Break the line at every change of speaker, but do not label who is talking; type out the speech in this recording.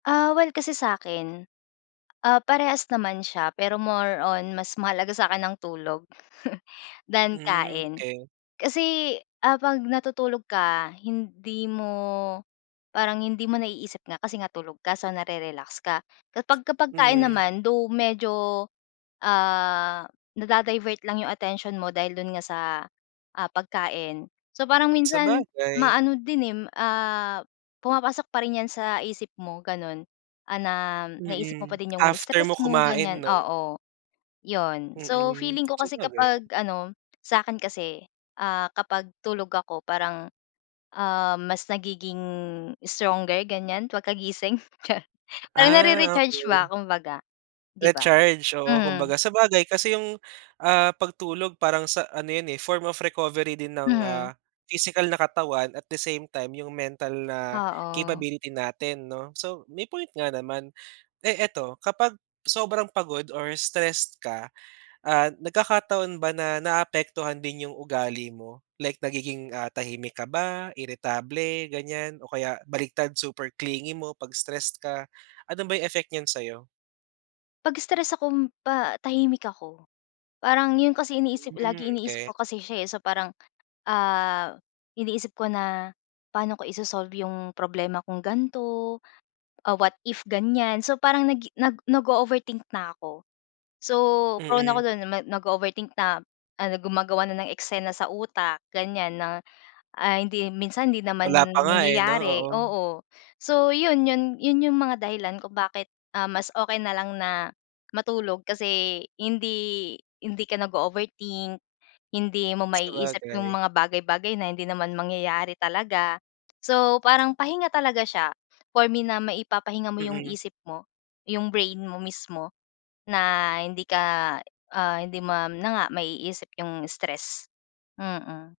Ah, well, kasi sakin, ah, parehas naman siya, pero more on mas mahalaga sa akin ang tulog than
Hmm,
kain,
okay.
kasi, ah, pag natutulog ka hindi mo parang hindi mo naiisip nga, kasi nga tulog ka so nare relax ka, kapagka pagkain
Mhm.
naman, though, medyo, ah, na-da-divert lang 'yong attention mo dahil do'n nga, sa, ah, pagkain, so, parang minsan
Sabagay.
maano din eh, ah, pumapasok pa rin 'yan sa isip mo ganun, ah, na naisip mo
Mm,
pa din 'yong
after mo
stress mo
kumain
ganyan,
'no?
oo, 'yon, so,
Mm.
feeling ko kasi
sabagay.
kapag ano, sa akin kasi, ah, kapag tulog ako parang, um, mas nagiging stronger ganyan pagkagising [unintelligible] parang
Ah,
na-re-recharge ba
okay.
kumbaga 'di ba?
Recharge, oo,
Mm.
kumbaga sabagay kasi, yung, ah, pagtulog parang sa ano 'yun, eh, form of recovery din, ng,
Mhm.
ah, physical na katawan at the same time yung mental na,
Oo.
capability natin 'no? So, may point nga naman, eh, eto kapag sobrang pagod or stressed ka, ah, nagkakataon ba, na naapektuhan din yung ugali mo? Like nagiging, ah, tahimik ka ba, irritable ganyan o kaya baligtad super clingy mo pag stressed ka, ano ba yung effect niyan sayo?
Pag-stress akong pa tahimik ako, parang 'yon kasi iniisip,
Hmm,
lagi iniisip
okay.
ko kasi siya, eh, so, parang, ah, iniisip ko na paano ko i-so-solve 'yong problema kong gan'to? Ah, what if ganyan? So, parang nagi, nag nag-o-overthink na ako. So, prone na ako
Mm.
do'n nag-o-overthink na ano gumagawa na ng eksena sa utak, ganyan na, ah, hindi minsan, hindi naman
Wala pa nga. eh, 'no,
nangyayari,
oo.
oo, so, 'yun,' yun, 'yun, yung mga dahilan kung bakit, ah, mas okay na lang na, matulog kasi, hindi hindi ka nag-o-overthink, hindi mo maiisip yung
Sabagay.
mga bagay-bagay na hindi naman mangyayari talaga, so, parang pahinga talaga siya, for me na maipapahinga mo yung
Mm.
isip mo, yung brain mo mismo, na, hindi ka, ah, hindi ma na nga, maiisip yung stress, mm.